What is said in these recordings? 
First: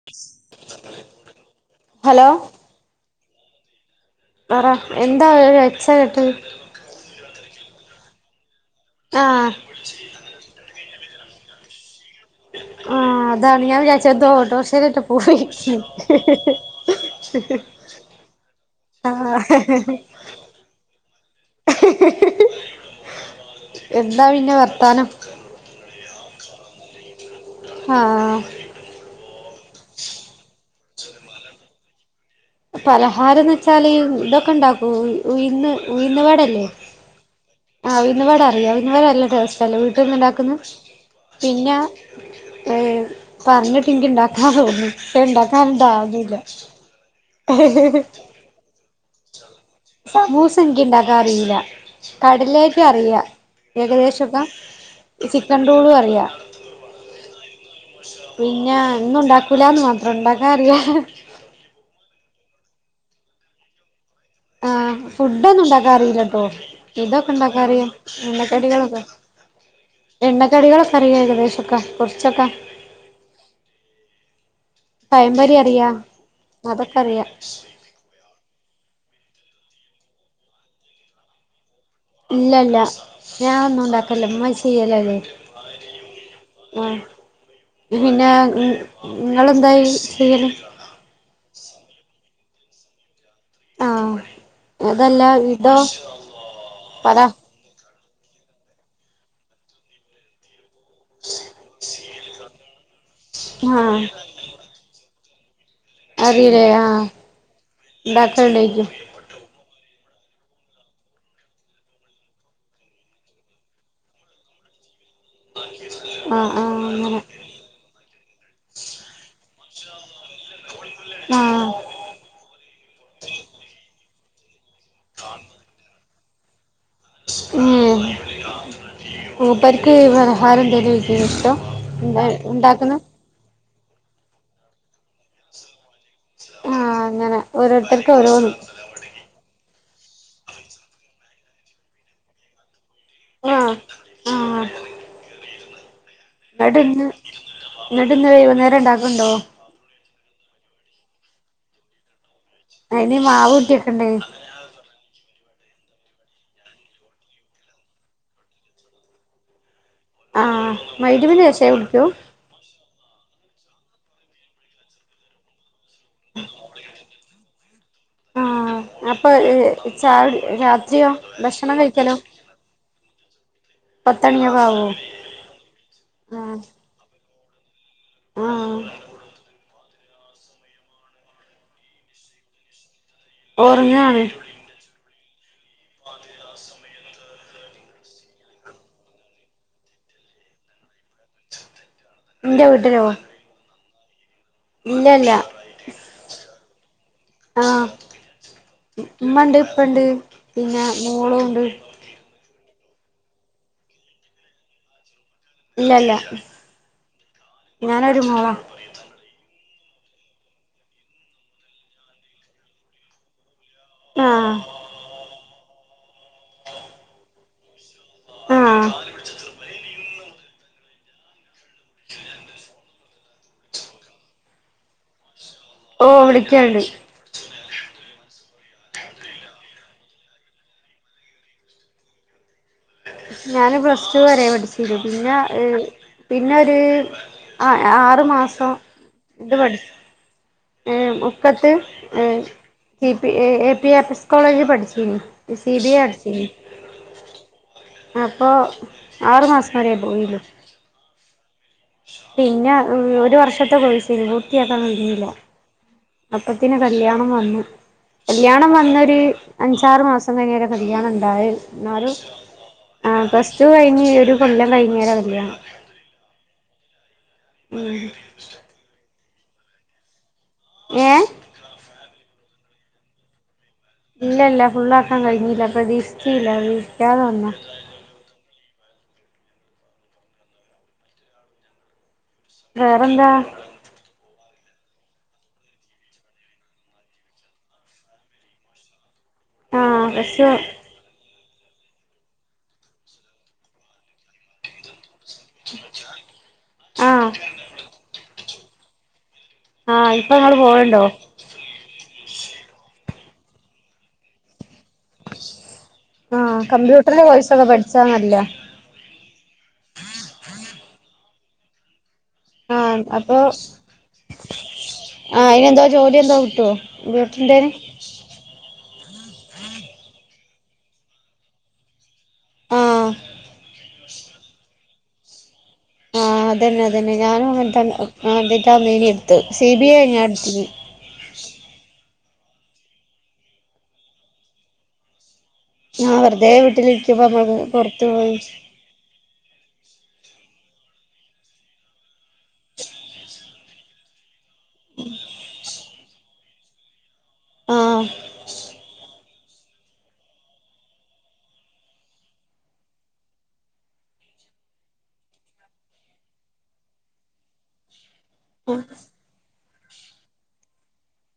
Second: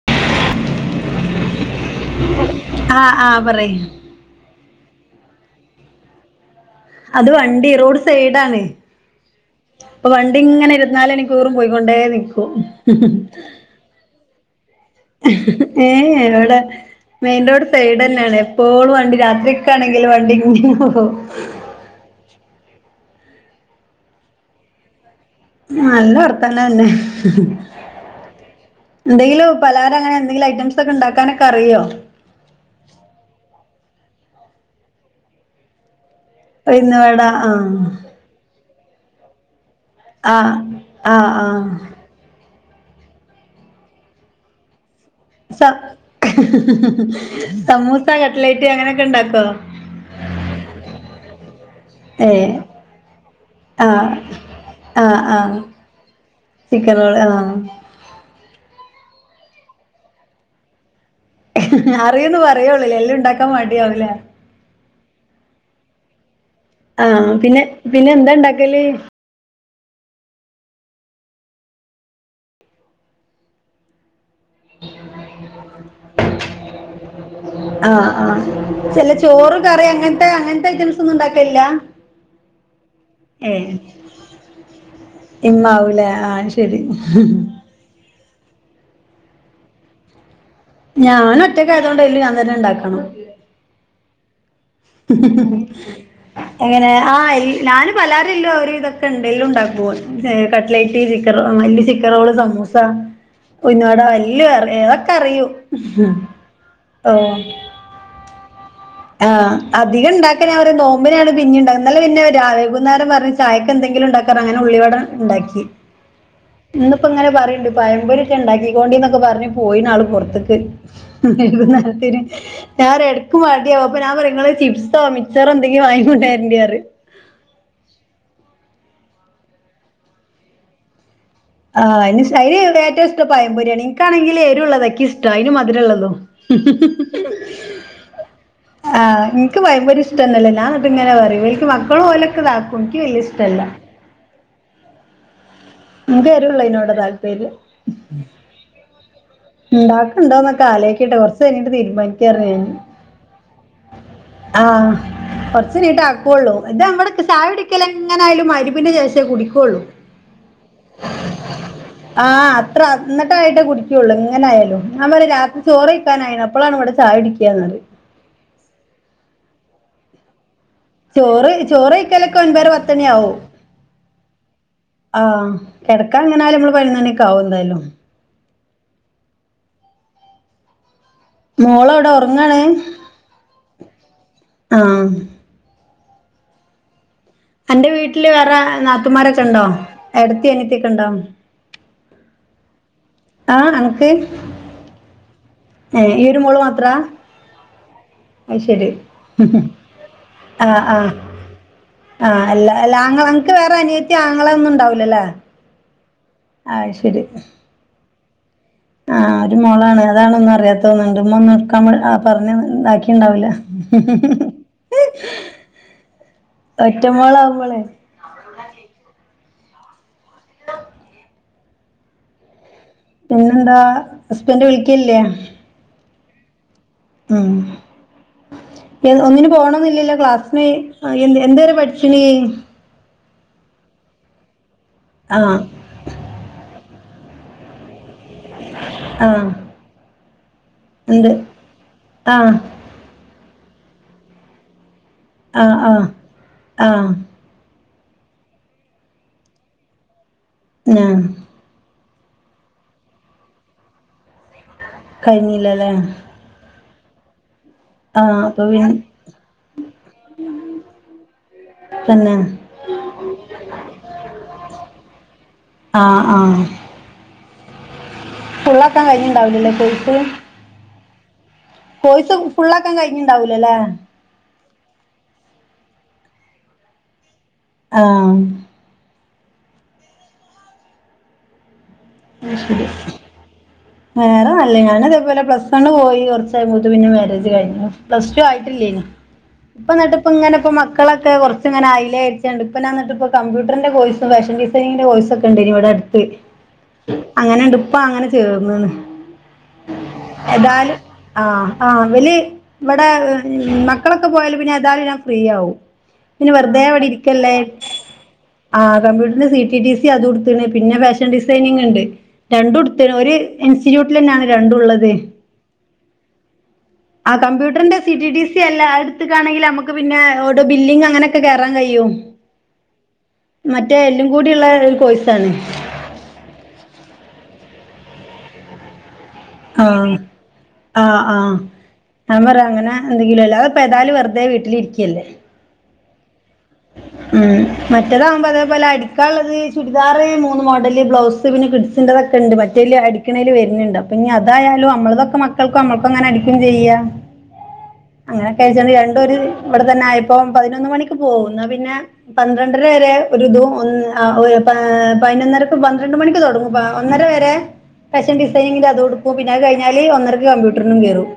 [unintelligible] ആഹ് ആഹ് പറയ് പറാ എന്താ ഒരു ഒച്ച കേട്ടത് അത് വണ്ടി റോഡ് സൈഡ് ആണ് ആഹ് അപ്പൊ വണ്ടി ഇങ്ങനെ ഇരുപത്ത് നാല് മണിക്കൂറും പോയിക്കൊണ്ടേ നിക്കും ആഹ് അതാണ് ഞാൻ വിചാരിച്ച് എന്തോ ഓട്ടോർഷേലേറ്റെ പോയേക്കും ഏ ഇവിടെ മെയിൻ റോഡ് സൈഡെന്നെണ് എപ്പോഴും വണ്ടി രാത്രി ആഹ് ഒക്കെ ആണെങ്കിലും വണ്ടി ഇങ്ങനെ പോവും എന്താ പിന്നെ വർത്താനം നല്ല വർത്താനം തന്നെ ആഹ് എന്തെങ്കിലും പലഹാരം അങ്ങനെ എന്തെങ്കിലും ഐറ്റംസ് ഒക്കെ ഉണ്ടാക്കാനൊക്കെ അറിയോ പലഹാരം എന്ന് വെച്ചാല് ഇതൊക്കെ ഉണ്ടാക്കും ഉയിന്ന് ഉയിന്ന് വട ഉയിന്ന് വട ആഹ ഉയിന്ന് വട അറിയോ ഉയിന്ന് വട നല്ല ടെസ്റ്റ്‌ അല്ലേ വീട്ടിന്ന് ആ ഉണ്ടാക്കുന്നെ ആ ആ പിന്നെ ഏഹ് പറഞ്ഞിട്ട് ഇന്ക്കി ഇണ്ടാക്കാൻ തോന്ന്ന്ന് സ സമൂസ കട്ലൈറ്റ് അങ്ങനൊക്കെ ഇണ്ടാക്കോ സമൂസ ഇനിക്ക് ഇണ്ടാക്കാൻ അറീല്ല ഏ കട്ലേറ്റ് അറിയാം ആ ഏകദേശൊക്കെ ആ ഈ ചിക്കൻ ആ റോളും അറിയാം ചിക്കൻ റോൾ ആ പിന്നെ ഒന്നും ഇണ്ടാക്കൂലാന്ന് മാത്രം ഇണ്ടാക്കാൻ അറിയാ അറിയുന്ന് പറയുഒള്ളൂ ല്ലേ എല്ലം ഇണ്ടാക്കാൻ മടി ആവുംല്ലേ ആഹ് ഫുഡ് ഒന്നും ഇണ്ടാക്കാൻ അറിയില്ലട്ടോ ആ ഇതൊക്കെ ഇണ്ടാക്ക പിന്നെ അറിയാം പിന്നെ എന്താ എണ്ണക്കടികൾ ഉണ്ടാക്കല് ഒക്കെ എണ്ണക്കടികൾ ഒക്കെ അറിയാം ഏകദേശം ഒക്ക കൊർച്ചൊക്കെ പഴംപൊരി അറിയാം അതൊക്കെ അറിയാം ആഹ് ആഹ് ചെല ചോറ് കറി അങ്ങൻത്തെ അങ്ങൻത്തെ ഐറ്റംസ് ഒന്നുംണ്ടാക്കല്ലാ ഇല്ലല്ല ഞാന ഒന്നും ഉണ്ടാക്കല്ല ഉമ്മച്ചി ചെയ്യലല്ലേ ഇമ്മാവൂലേ ആഹ് ശരി ആഹ് [unintelligible] പിന്നെ ങ്ങ് ങ്ങളന്തായി ചെയ്യല് ഞാനൊറ്റയ്ക്കായതുകൊണ്ട് എല്ലു ഞാൻ തന്നെ ഉണ്ടാക്കണം ആഹ് അതല്ല ഇതോ എങ്ങനെ പറ ആഹ് ഈ ഞാന് പലാരെല്ലോ ഒരുവിതൊക്കെന്തേലുണ്ടാക്കും ഏഹ് കട്ട്ലൈറ്റ് ചിക്കറോ അങ്ങനെല്ല് സി ചിക്കറോള് സമൂസ ഉയ്ന്ന് വട ആഹ് എല്ലോ അറി അതൊക്കെ അറിയൂ അറിയൂലേ ആഹ് ഓ ണ്ടാക്കൽണ്ടേയ്ക്കു ആഹ് അധികംണ്ടാക്കല് അവര് നോമ്പിനാണ് പിന്നെണ്ടാക്ന്നെ ഇന്നല പിന്നെ രാ വൈകുന്നേരം പർഞ്ഞ് ചായക്ക്‌ എന്തെങ്കിലും ഉണ്ടാക്കാറ അങ്ങനെ ഉള്ളിവട ഉണ്ടാക്കി ആഹ് ആഹ് ഇന്നിപ്പോ അങ്ങനെ ഇങ്ങനെ പറയണ്ട് പയം പൊരി ക്കെണ്ടാക്കിക്കൊണ്ടിന്നൊക്കെ പറഞ് പോയിനാള് പൊർത്ത്ക്ക്‌ ആഹ് [unintelligible] ഞാൻ ഒരെടക്ക്‌ മടിയാവും അപ്പ ഞൻ നിങ്ങള് ചിപ്സോ മിച്ചറോ എന്തെങ്കിലും വാങ്ങികൊണ്ട് വരണ്ടി പറയും ഉം മൂപ്പർക്ക് പലഹാരം എന്തേലും വെക്കണേ ഇഷ്ടം ആഹ് അയ്ന് എന്താ ഇഷ് അയ്ന് ഉണ്ടാക്കുന്ന ഏറ്റവും ഇഷ്ടം പയംമ്പൊരിയാണ് ഇനിക്കാണെങ്കില് ഏരുവുള്ളത ഇക്കിഷ്ടം അതിന് മദുരൊള്ളതും ആഹ് അങ്ങനെ ഓരോത്തർക്ക് ഓരോന്ന് ആഹ് ഇൻക്ക് പയംപൊരി ഇഷ്ട്ടൊന്നുല്ല ഞാന്നിട്ട് ഇങ്ങനെ പറയൂ എനിക്ക് മക്കളും ഓലൊക്കെതാക്കും ഇൻക്ക് വല്ല്യഇഷ് ആഹ് ആഹ് ഇൻക്ക് എന്നിട്ട് എരുള്ളേയ്നോടാ ഇന്ന് താല്പര്യം എന്നിട്ട് ഇന്ന് വൈകുന്നേരം ഉണ്ടാക്കുന്നുണ്ടോ ഇണ്ടാക്ക്ണ്ടോന്നൊക്കെ ആലോയിക്കട്ടെ കൊർച്ച് കഴിഞ്ഞിട്ട് തീരുമാനി അയ്ന് മാവൂട്ടി വെക്കണ്ടേ ആഹ് കൊർച്ചയ്ഞ്ഞിട്ടേ ആക്കുള്ളു ഇതാ ഇവിടെത്തെ ചായകുടിക്കല് എങ്ങനായാലും മഗ്രിബിന്റെ ശേഷേ കുടിക്കുള്ളൂ ആഹ് മഗ്‌രിബിന് ശേഷേ കുടിക്കൂ ത്ര ന്നിട്ടായിട്ടേ കുടിക്കുള്ളൂ എങ്ങനായാലും ഞമ്മള് രാത്രി ചോറെയ്ക്കാനായിണ് അപ്പളാണ് ഇവിടെ ചായകുടിക്കാ എന്ന് പറയും ആഹ് അപ്പൊ ഏഹ് ചായകുടി രാ ചോറ് ചോറെയ്ക്കലൊക്ക ഒൻപതര പത്ത്മണി ആവും പത്തണിയൊക്കെ ആവോ ആഹ് കെടക്കാൻ എങ്ങനാലും ആഹ് നമ്മള് പതിനൊന്ന് മണിയൊക്കെ ആവും എന്തായാലും ആഹ് മോളെവിടെ ഒറങ്ങാണ് ഒറങ്ങാണ് ആഹ് അതെ ആഹ് സമയം അന്റെ വീട്ടില് വേറെ നാത്തുമാരൊക്കെണ്ടോ ഏടത്തി അനിയത്തിക്കെണ്ടോ ന്റെ വീട്ടിലോ ആഹ് അനക്ക് ഇല്ല ഇല്ല ഏഹ് ഈ ഒരു മോള് മാത്രാ ആഹ് അത് ശരി ഉമ്മണ്ട് ഇപ്പണ്ട് പിന്നെ മോളുണ്ട് ആഹ് അല്ല അല്ല ആങ്ങള അൻക്ക് വേറെ അനിയത്തി ആങ്ങള ഒന്നുംണ്ടാവില്ലല്ലേ ഇല്ലല്ല അഹ്ശരി ഞാനൊരു മോളാ ആഹ് ഒരു മോളാണ് അതാണൊന്നും അറിയാത്തോന്നുണ്ട് ഉമ്മ ഒന്നും എടുക്കാൻ പറ ആഹ് പറഞ്ഞ് ഇതാക്കിണ്ടാവില്ല ആഹ് ഒറ്റ മോളാവുമ്പളേ ആഹ് പിന്നെന്താ ഹസ്ബന്റ് വിളിക്കൽല്ലേ ഓഹ് വിളിക്കല്ണ്ട് ഉം ഏത് ഒന്നിനും പോണോന്നില്ലല്ലോ ക്ലാസ്സിന് എന്ത്‌ എന്തുവരെ പഠിച്ചിനീ ഞാന് പ്ലസ് ടു വരെ പഠിച്ചിന് പിന്നെ ആ ഏഹ് പിന്നെ ഒരു ആഹ് ആറ് മാസം ആ ഇത് പഠിച് ഏഹ് എന്ത് മുക്കത്ത് ഏഹ് ആ C P A A P എപ്പ് S കോളേജി പഠിച്ചീനി ആഹ് ആഹ് ആഹ് അപ്പോ ആറുമാസം വരെയേ പോയി ഉള്ളു. ആഹ് പിന്നെ ഒരു വർഷത്തെ കോഴ്സെനി പൂർത്തിയാക്കാൻ കഴിഞ്ഞില്ല ഇല്ലല്ലേ? അപ്പത്തേന് കല്യാണം വന്നു. ആഹ് അപ്പൊ കല്യാണം പി വന്നൊരു അഞ്ചാറ് മാസം കഴിഞ്ഞാ കല്യാണം ഉണ്ടായത്. എന്നാലും തന്നെ ആഹ് പ്ലസ് ടു കഴിഞ്ഞ് ഒരു കൊല്ലം കഴിഞ്ഞേ കല്യാണം. ആഹ് ആഹ് ഉം. ഫുള്ളാക്കാൻ കഴിഞ്ഞ് ഉണ്ടാവില്ലേലെ കോഴ്സ് ഏഹ് കോഴ്സ് ഫുള്ളാക്കാൻ കഴിഞ്ഞിണ്ടാവുല അല്ലേ? ഇല്ല ഇല്ല ഫുള്ള്ആക്കാൻ കഴിഞ്ഞില്ല പ്രതീക്ഷിച്ചില്ല. പ്രതീക്ഷിക്കാതെ വന്ന ആഹ് അ ശരി വേറെന്താ വേറെ നല്ലത് ഞാനതേ പോലെ പ്ലസ് വൺ പോയി കുറച്ചായപ്പത്തേന് പിന്നെ മാരേജ് കഴിഞ്ഞു. പ്ലസ് ടു ആയിട്ടില്ലേനി ഇപ്പ ആഹ് നിട്ടിപ്പ പ്ലസ് ടു ഇങ്ങനെ ഇപ്പ മക്കളൊക്കെ കുറച്ച് ഇങ്ങനെ അയിലേ അയച്ചുണ്ട് ഇപ്പം ഞാന് കമ്പ്യൂട്ടറിന്റെ കോഴ്സ്, ഫാഷൻ ഡിസൈനിങ്ങിന്റെ കോഴ്സ് ഒക്കെ ഉണ്ടേനിഇവിടെ അടുത്ത്. ആഹ് അങ്ങനെ ഇണ്ട് ഇപ്പം അങ്ങനെ ചേർന്നണ്. ആഹ് ഇപ്പൊ നിങ്ങള് പോയണ്ടോ? ആഹ് ആഹ് ഇവല് ഇവിടെ മക്കളൊക്കെ പോയാല് പിന്നെ ഏതാലും ഞാൻ ഫ്രീ ആവും പിന്നെ ആഹ് വെറുതെ ഇവിടെ കമ്പ്യൂട്ടറിന്റെ ഇരിക്കല്ലേ കോഴ്സൊക്കെ പഠിച്ചാ നല്ലതാ ആഹ് കമ്പ്യൂട്ടറിന് സി. റ്റി. ടി. സി. അത് എടുത്തണ്. പിന്നെ ഫാഷൻ ഡിസൈനിങ് ഉണ്ട്. രണ്ടും ആഹ് എടുത്തേന് ഒരു അപ്പൊ ഇൻസ്റ്റിറ്റ്യൂട്ടിൽ തന്നെയാണ് രണ്ടും ഉള്ളത്. ആ വീട്ടിന്റെ കമ്പ്യൂട്ടറിന്റെ സി. റ്റി. ഡി. സി അല്ല അത് എടുക്കാണെങ്കിൽ നമ്മുക്ക് പിന്നെ ഓ ബില്ലിംഗ് അങ്ങനെയൊക്കെ കേറാൻ കഴിയും. ആഹ് മറ്റേ എല്ലും കൂടി ഉള്ള കോയ്സാണ്. ആഹ് അത് തന്നെ അത് തന്നെ ഞാനും തന്നെ എന്തിട്ടാ [unintelligible] എടുത്തു സി ബി ഐ ഞാൻ എടുത്ത്ക്കണ്. ആഹ് ആഹ് ഞാൻ പറ അങ്ങനെ എന്തെങ്കിലുമല്ലോ അഹ് പ്പാതെയാലും വെറുതെ വീട്ടിലിരിക്കയല്ലേ. ആ് ഹ് വെറതെ വി ഉം. മറ്റേതാവുമ്പോ അതേപോലെ അ ക്കാള്ളത് അത് ചുരിദാർ മൂന്ന് മോഡല് ബ്ലൗസ് പിന്നെ കിഡ്സിന്റെ തൊക്കെയുണ്ട്. മറ്റേ അടിക്കണേൽ വരുന്നുണ്ട് പിന്നെ അതായാലും നമ്മളതൊക്കെ മക്കൾക്കും നമ്മൾക്കും അങ്ങനെ അടിക്കും ചെയ്യാം. ആഹ് അങ്ങനെക്കെഴിച്ചണ്ട് രണ്ടു ഒരു ഇവിടെ തന്നെ ആയിപ്പം പതിനൊന്ന് മണിക്ക് പോകും. എന്നാപിന്നെ പന്ത്രണ്ടര വരെ ഒരിതു പതിനൊന്നര പന്ത്രണ്ട് മണിക്ക് തുടങ്ങും. വ ഒന്നര വരെ ഫാഷൻ ഡിസൈനിങ്ങിന്റെ അത് എടുക്കും. പിന്നെ അത് കഴിഞ്ഞാല് ഒന്നരക്ക് കമ്പ്യൂട്ടറിനും കയറും.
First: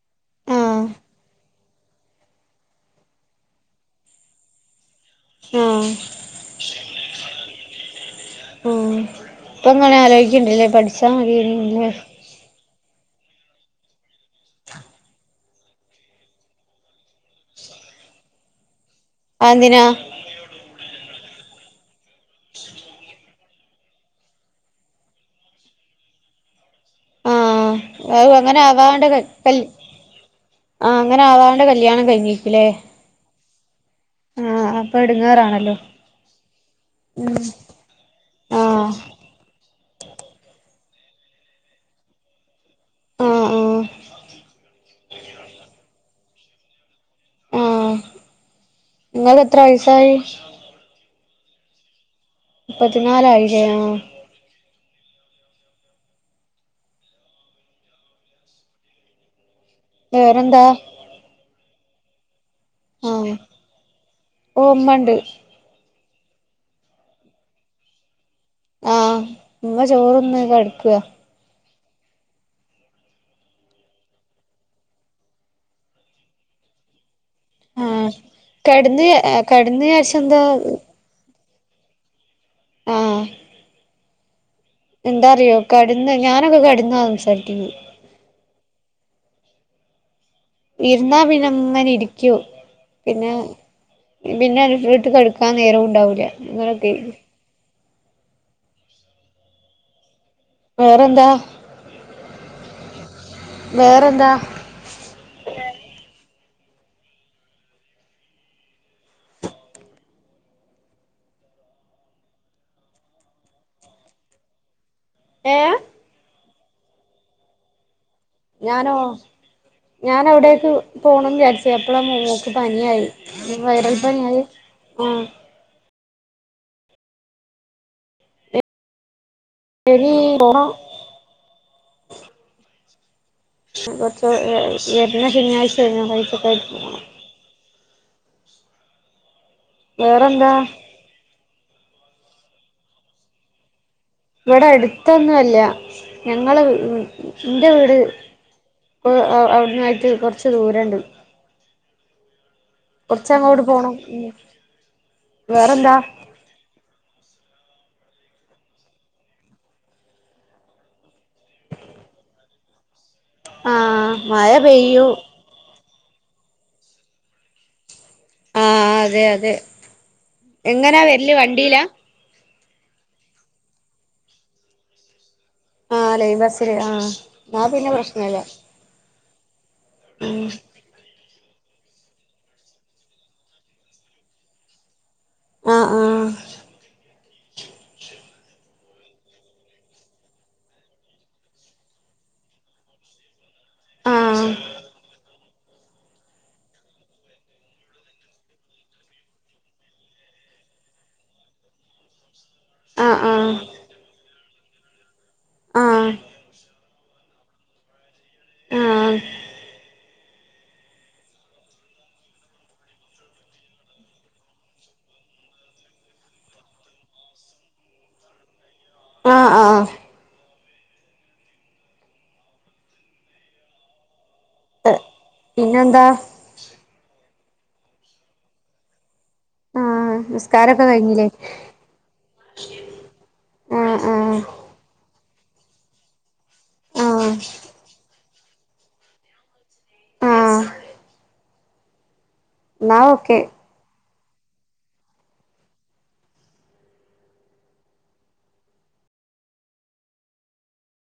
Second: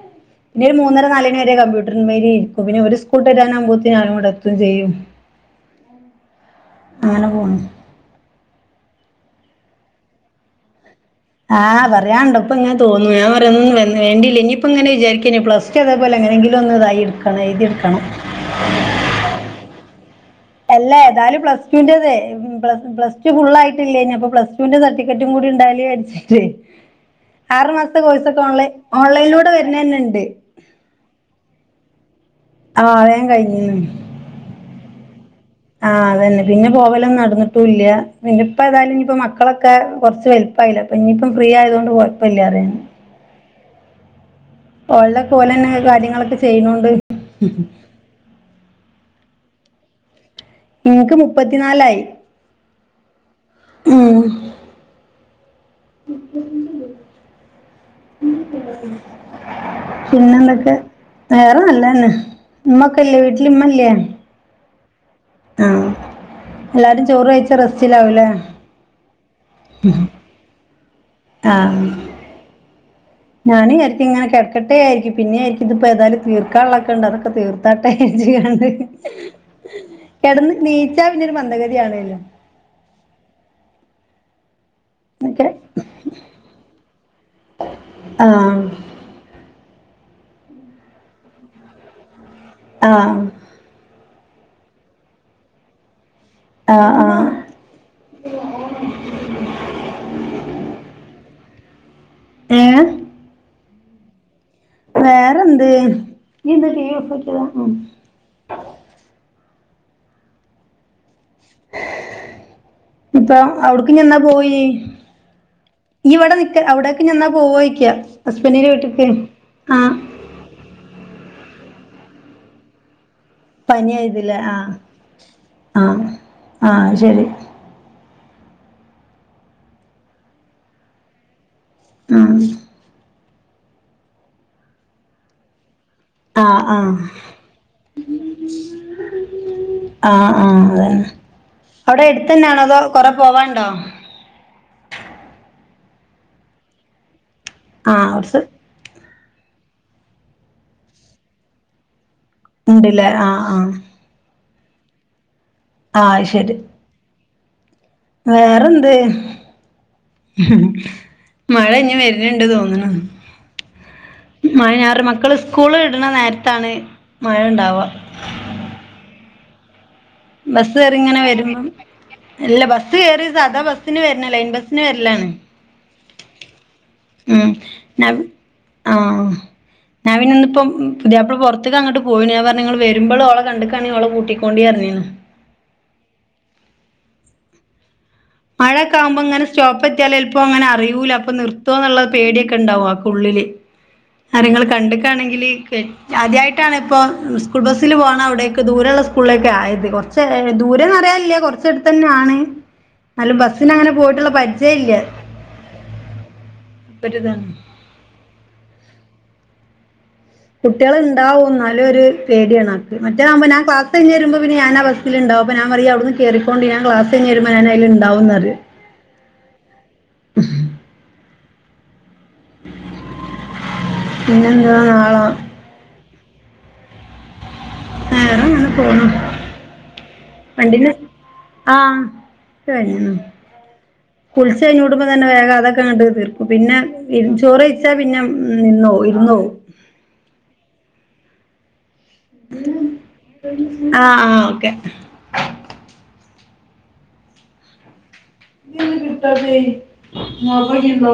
പിന്നെ ഒരു ആഹ് മൂന്നര നാലു മണി വരെ കമ്പ്യൂട്ടറിൻ മേലിൽ ഇരിക്കും. പിന്നെ ഇവര് സ്കൂളു വിട്ട് വരാൻകുമ്പത്തേന് ഞാൻ ഇവിടെ എത്തുകയുംചെയ്യും. ആഹ് അങ്ങനെ പോണ്. ഓ ഇപ്പ ഇങ്ങനെ ആലോചിക്കണ്ട്ല്ലേ പഠി ആഹ് പറയാനുണ്ടോ? ഇപ്പം ഇങ്ങനെ തോന്നുന്നു. ഞാൻ പറയ ഒന്നും വേണ്ടയില്ല ഇനിയിപ്പ ഇങ്ങനെ വിചാരിക്കിന് പ്ലസ് ടു ഇതേ പ്പോലെ എങ്ങനെങ്കിലും ഒന്ന് ഇതായി ന്ന് എഴുതി എടുക്കണം. അതെന്തിനാ? അല്ല ഏതാലും പ്ലസ് ടു വിന്റെതെ പ് പ്ലസ് ടു ഫുൾ ആയിട്ടില്ലേനി. ഇനി അപ്പ പ്ലസ് ടുവിന്റെ സട്ടിഫിക്കറ്റും കൂടി ഉണ്ടാലിന് വിചാരിച്ചിട്ട് ആഹ് ആറുമാസത്തെ കോഴ്സ് അത് ഒക്കെ അങ്ങനെ ഓൺലൈ ആവാണ്ട് ഓൺലൈനിലൂടെ കല് വരുന്ന തന്നെ ഉണ്ട്. ആഹ് അങ്ങനെവാണ്ടെ കല്യാണം കഴിഞ്ഞി. ആഹ് വേഗം കഴിഞ്ഞു. ആഹ് അപ്പൊ എടങ്ങേറാണ ആഹ് അതന്നെ പിന്നെ പോവലൊന്നും നടന്നിട്ടുംല്ല പിന്ന ഇപ്പ ആഹ് തായാലും ഇപ്പ മക്കളൊെ ക്ക കുറച്ച് വെലുപ്പായിയില്ല അപ്പ ഇനിയിപ്പം ഫ്രീ ആയത കൊണ്ട് കുഴപ്പമ ഇല്ല അറിയാണ് ആഹ ആഹ ഓൻതൊക്കെ ഓൽ തന്നെെ കാര്യങ്ങളൊക്കെ ചെയ്യുന്നുണ്ട് ആഹ നിങ്ങൾക്ക് എത്ര വയസായി നിങ്ങക്ക് മുപ്പത്തിനാലായി പതിനാാലായിലെ ഉം പിന്നെ വേറെന്താ എന്തൊക്കെ വേറെ നല്ലന്നെ മമ്മക്കല്ല വീട്ടലിമ്മല്ലയാ ഒ ാമ്മണ്ട് ആഹ എല്ലാരും ചോറ് കഴിച്ച റസ്റ്റിലാവൂലേ ആഹ മമ്മ ചോറൊന്ന്െ കടുക്കുക ആ ഞാനുംരിക്കും ഇങ്ങന കിടക്കട്ടൊയിരിക്കും പിന്നെ ആരിക്ക ഇതിപ്പോ ഏതായും തീർക്കാള്ളൊക്കെണ്ട് അതൊക്ക തീർക്ക ആഹ് തട്ടഞ്ച കണ്ട് കെടന്ന് കെടന്ന് വിചാരിച്ച എന്താ കിടന്ന് നീച്ചാ പിന്നെരു മന്ദഗതിയാണല്ലോ ആ എന്താ എന്നൊക്കെ അറിയോ കടന്ന് ഞാനൊക്കെ കടന്നാ സംസാരിക്കുന്നത് ആഹ ഇരുന്നാ പിന്നങ്ങൻ ഇരിക്കൂ ആഹ് പിന്നെ പിന്നെ അ ഒരു ഫ്രീട്ട് കടക്കാൻ നേരവും ഉണ്ടാവില്ല ഇങ്ങനൊക്കെ ആഹ് ആഹ് വേറെന്താ എഏഴ വേറെ എന്താ വേറെ എന്ത് ടിവി പോട്ടത ഇപ്പ അവിടക്ക ഞ്ഞിന്നാ പോയി ഏ ഇവിടെ നിിക്ക അവിടൊക്കെ ന്നാ പോവക്ക ഞാനോ ഞാൻ അവിടേക്ക് പോണംന്ന് വിചാരിച്ച അപ്പളാ മോക്ക് പനിയായി വൈറൽ പണിയത് ആഹ ആ ആ ശരി എ നീ പോണം ആഹ [unintelligible] ഏ വര്ന്നശനിയഴ്ച യോ ഞാറാ ആഹ ആഹ ആഹ വേറെന്താ ആഹ അതന്നെ അവിടെ എടുത്തന്നെയാണോ അതോ കൊറെ പോവാണ്ടോ ഇവിടെ അടുത്തൊന്നും അല്ല ഞങ്ങളെ എന്റെ വീട് ആഹ് കുറച്ച് അപ്പോൾ അവിടന്ന ആയിട്ട് കുറച്ച് ദൂരമുണ്ട് ഉണ്ടില്ലേ ആ കുറച്ച് ആ [inaudible] വേറെന്താ ആ ശരി വേറെന്ത് മഴ ഇനി വരുന്നിണ്ട് തോന്നണ ആഹ് മഴ ഞാറ് പെയ്യൂ മക്കള് സ്കൂള് വിടണ നേരത്താണ് മഴ ഉണ്ടാവുക ആഹ് അതെ അതെ. ബസ് എങ്ങനാ കേറിങ്ങനെ വരല് വരുമ്പം വണ്ടിയിലാ അല്ല ബസ്സ് കേറീ സാധാ ബസ്സിന് വരണം ലൈൻ ബസ്സിന് വര്ല്ലാണ്. ആഹ് ലൈൻ ബസ്സിന് ആഹ്. ഉം എന്നാ പിന്നെ നവി പ്രശ്നല്ല ആഹ് നാവിനന്നിപ്പോ പുതിയാപ്പള പൊറ [unintelligible] അങ്ങോട്ട് പോയിന് ഞാ പറഞ്ഞ ങള് വരുമ്പള് ഓളെ കണ്ട്ക്കാണെയ് ഓളെ കൂട്ടിക്കൊണ്ടീറഞീന്നു. ആഹ് ആഹ്. മഴൊക്കെ ആകുമ്പോ ഇങ്ങനെ സ്റ്റോപെത്തിയാല് ചെലപ്പോം അങ്ങനെ അറിയൂല അപ്പോ നിർത്തോ എന്നുള്ള പേടിയൊക്കെണ്ടാവും ആക്കുള്ളില്. ആഹ് ആരെങ്കിലും കണ്ട്ക്കാണെങ്കില് കെ ആദ്യായിട്ടാണിപ്പം സ്കൂൾ ബസ്സില് പോണവടേക്ക് ദൂരെയുള്ള സ്കൂളിലേക്കായത് കൊറ ച്ചെ ദൂരന്നറിയാല്ല്യ കൊറച്ചടുത്തന്നാണ്. ആഹ് ന്നാലും ആഹ് ബസ്സിനങ്ങനെ പോയിട്ടുള്ള പരിചയില്ല. ആഹ്. രിതാണ്. ആഹ് കുട്ടിയളുണ്ടാവും എന്നാലു ഒരു പേടിയാണാക്ക്, മറ്റതാകുമ്പോ ഞാൻ ക്ലാസ് കഴിഞ്ഞ് വരുമ്പോ പിന്നെ ഞാനാ ബസ്സ് ലിണ്ടാവും അപ്പോഞാൻ പറയും അവിട്ന്ന് കേറിക്കോൻണ്ടി ഞാൻ ക്ലാസ്സ് കഴിഞ്ഞ് വരുമ്പോ ഞാനയില് ണ്ടാവും ന്നറിം. ആ ഹ് ആ ആ പിന്നെ എന്താ നാളെ പിന്നെന്താ? വേറെങ്ങനെ പോണു. ആഹ് നിസ്കാരൊക്കെ വണ്ടിന് കഴിഞ്ഞില്ലേ ആഹ് ശരിന്നു ആഹ് ആഹ് കുൾ ഉച്ചക്കഴിഞ്ഞൂടുമ്പോ തന്നെ വേഗം അതൊക്കെങ്ങട്ട് തീർക്കും, പിന്നെ ഇ ആഹ് ചോറ് കഴിച്ചാ പിന്നെ മ് നിന്നോവും ഇരുന്നോവും. ആഹ് മ് ന്നാ ഓക്കെ. ആഹ് ആഹ് ഓക്കെ. [unintelligible] കിട്ടാത്തെയ് ങ്ങ് ഓഫാക്കിക്കൊ.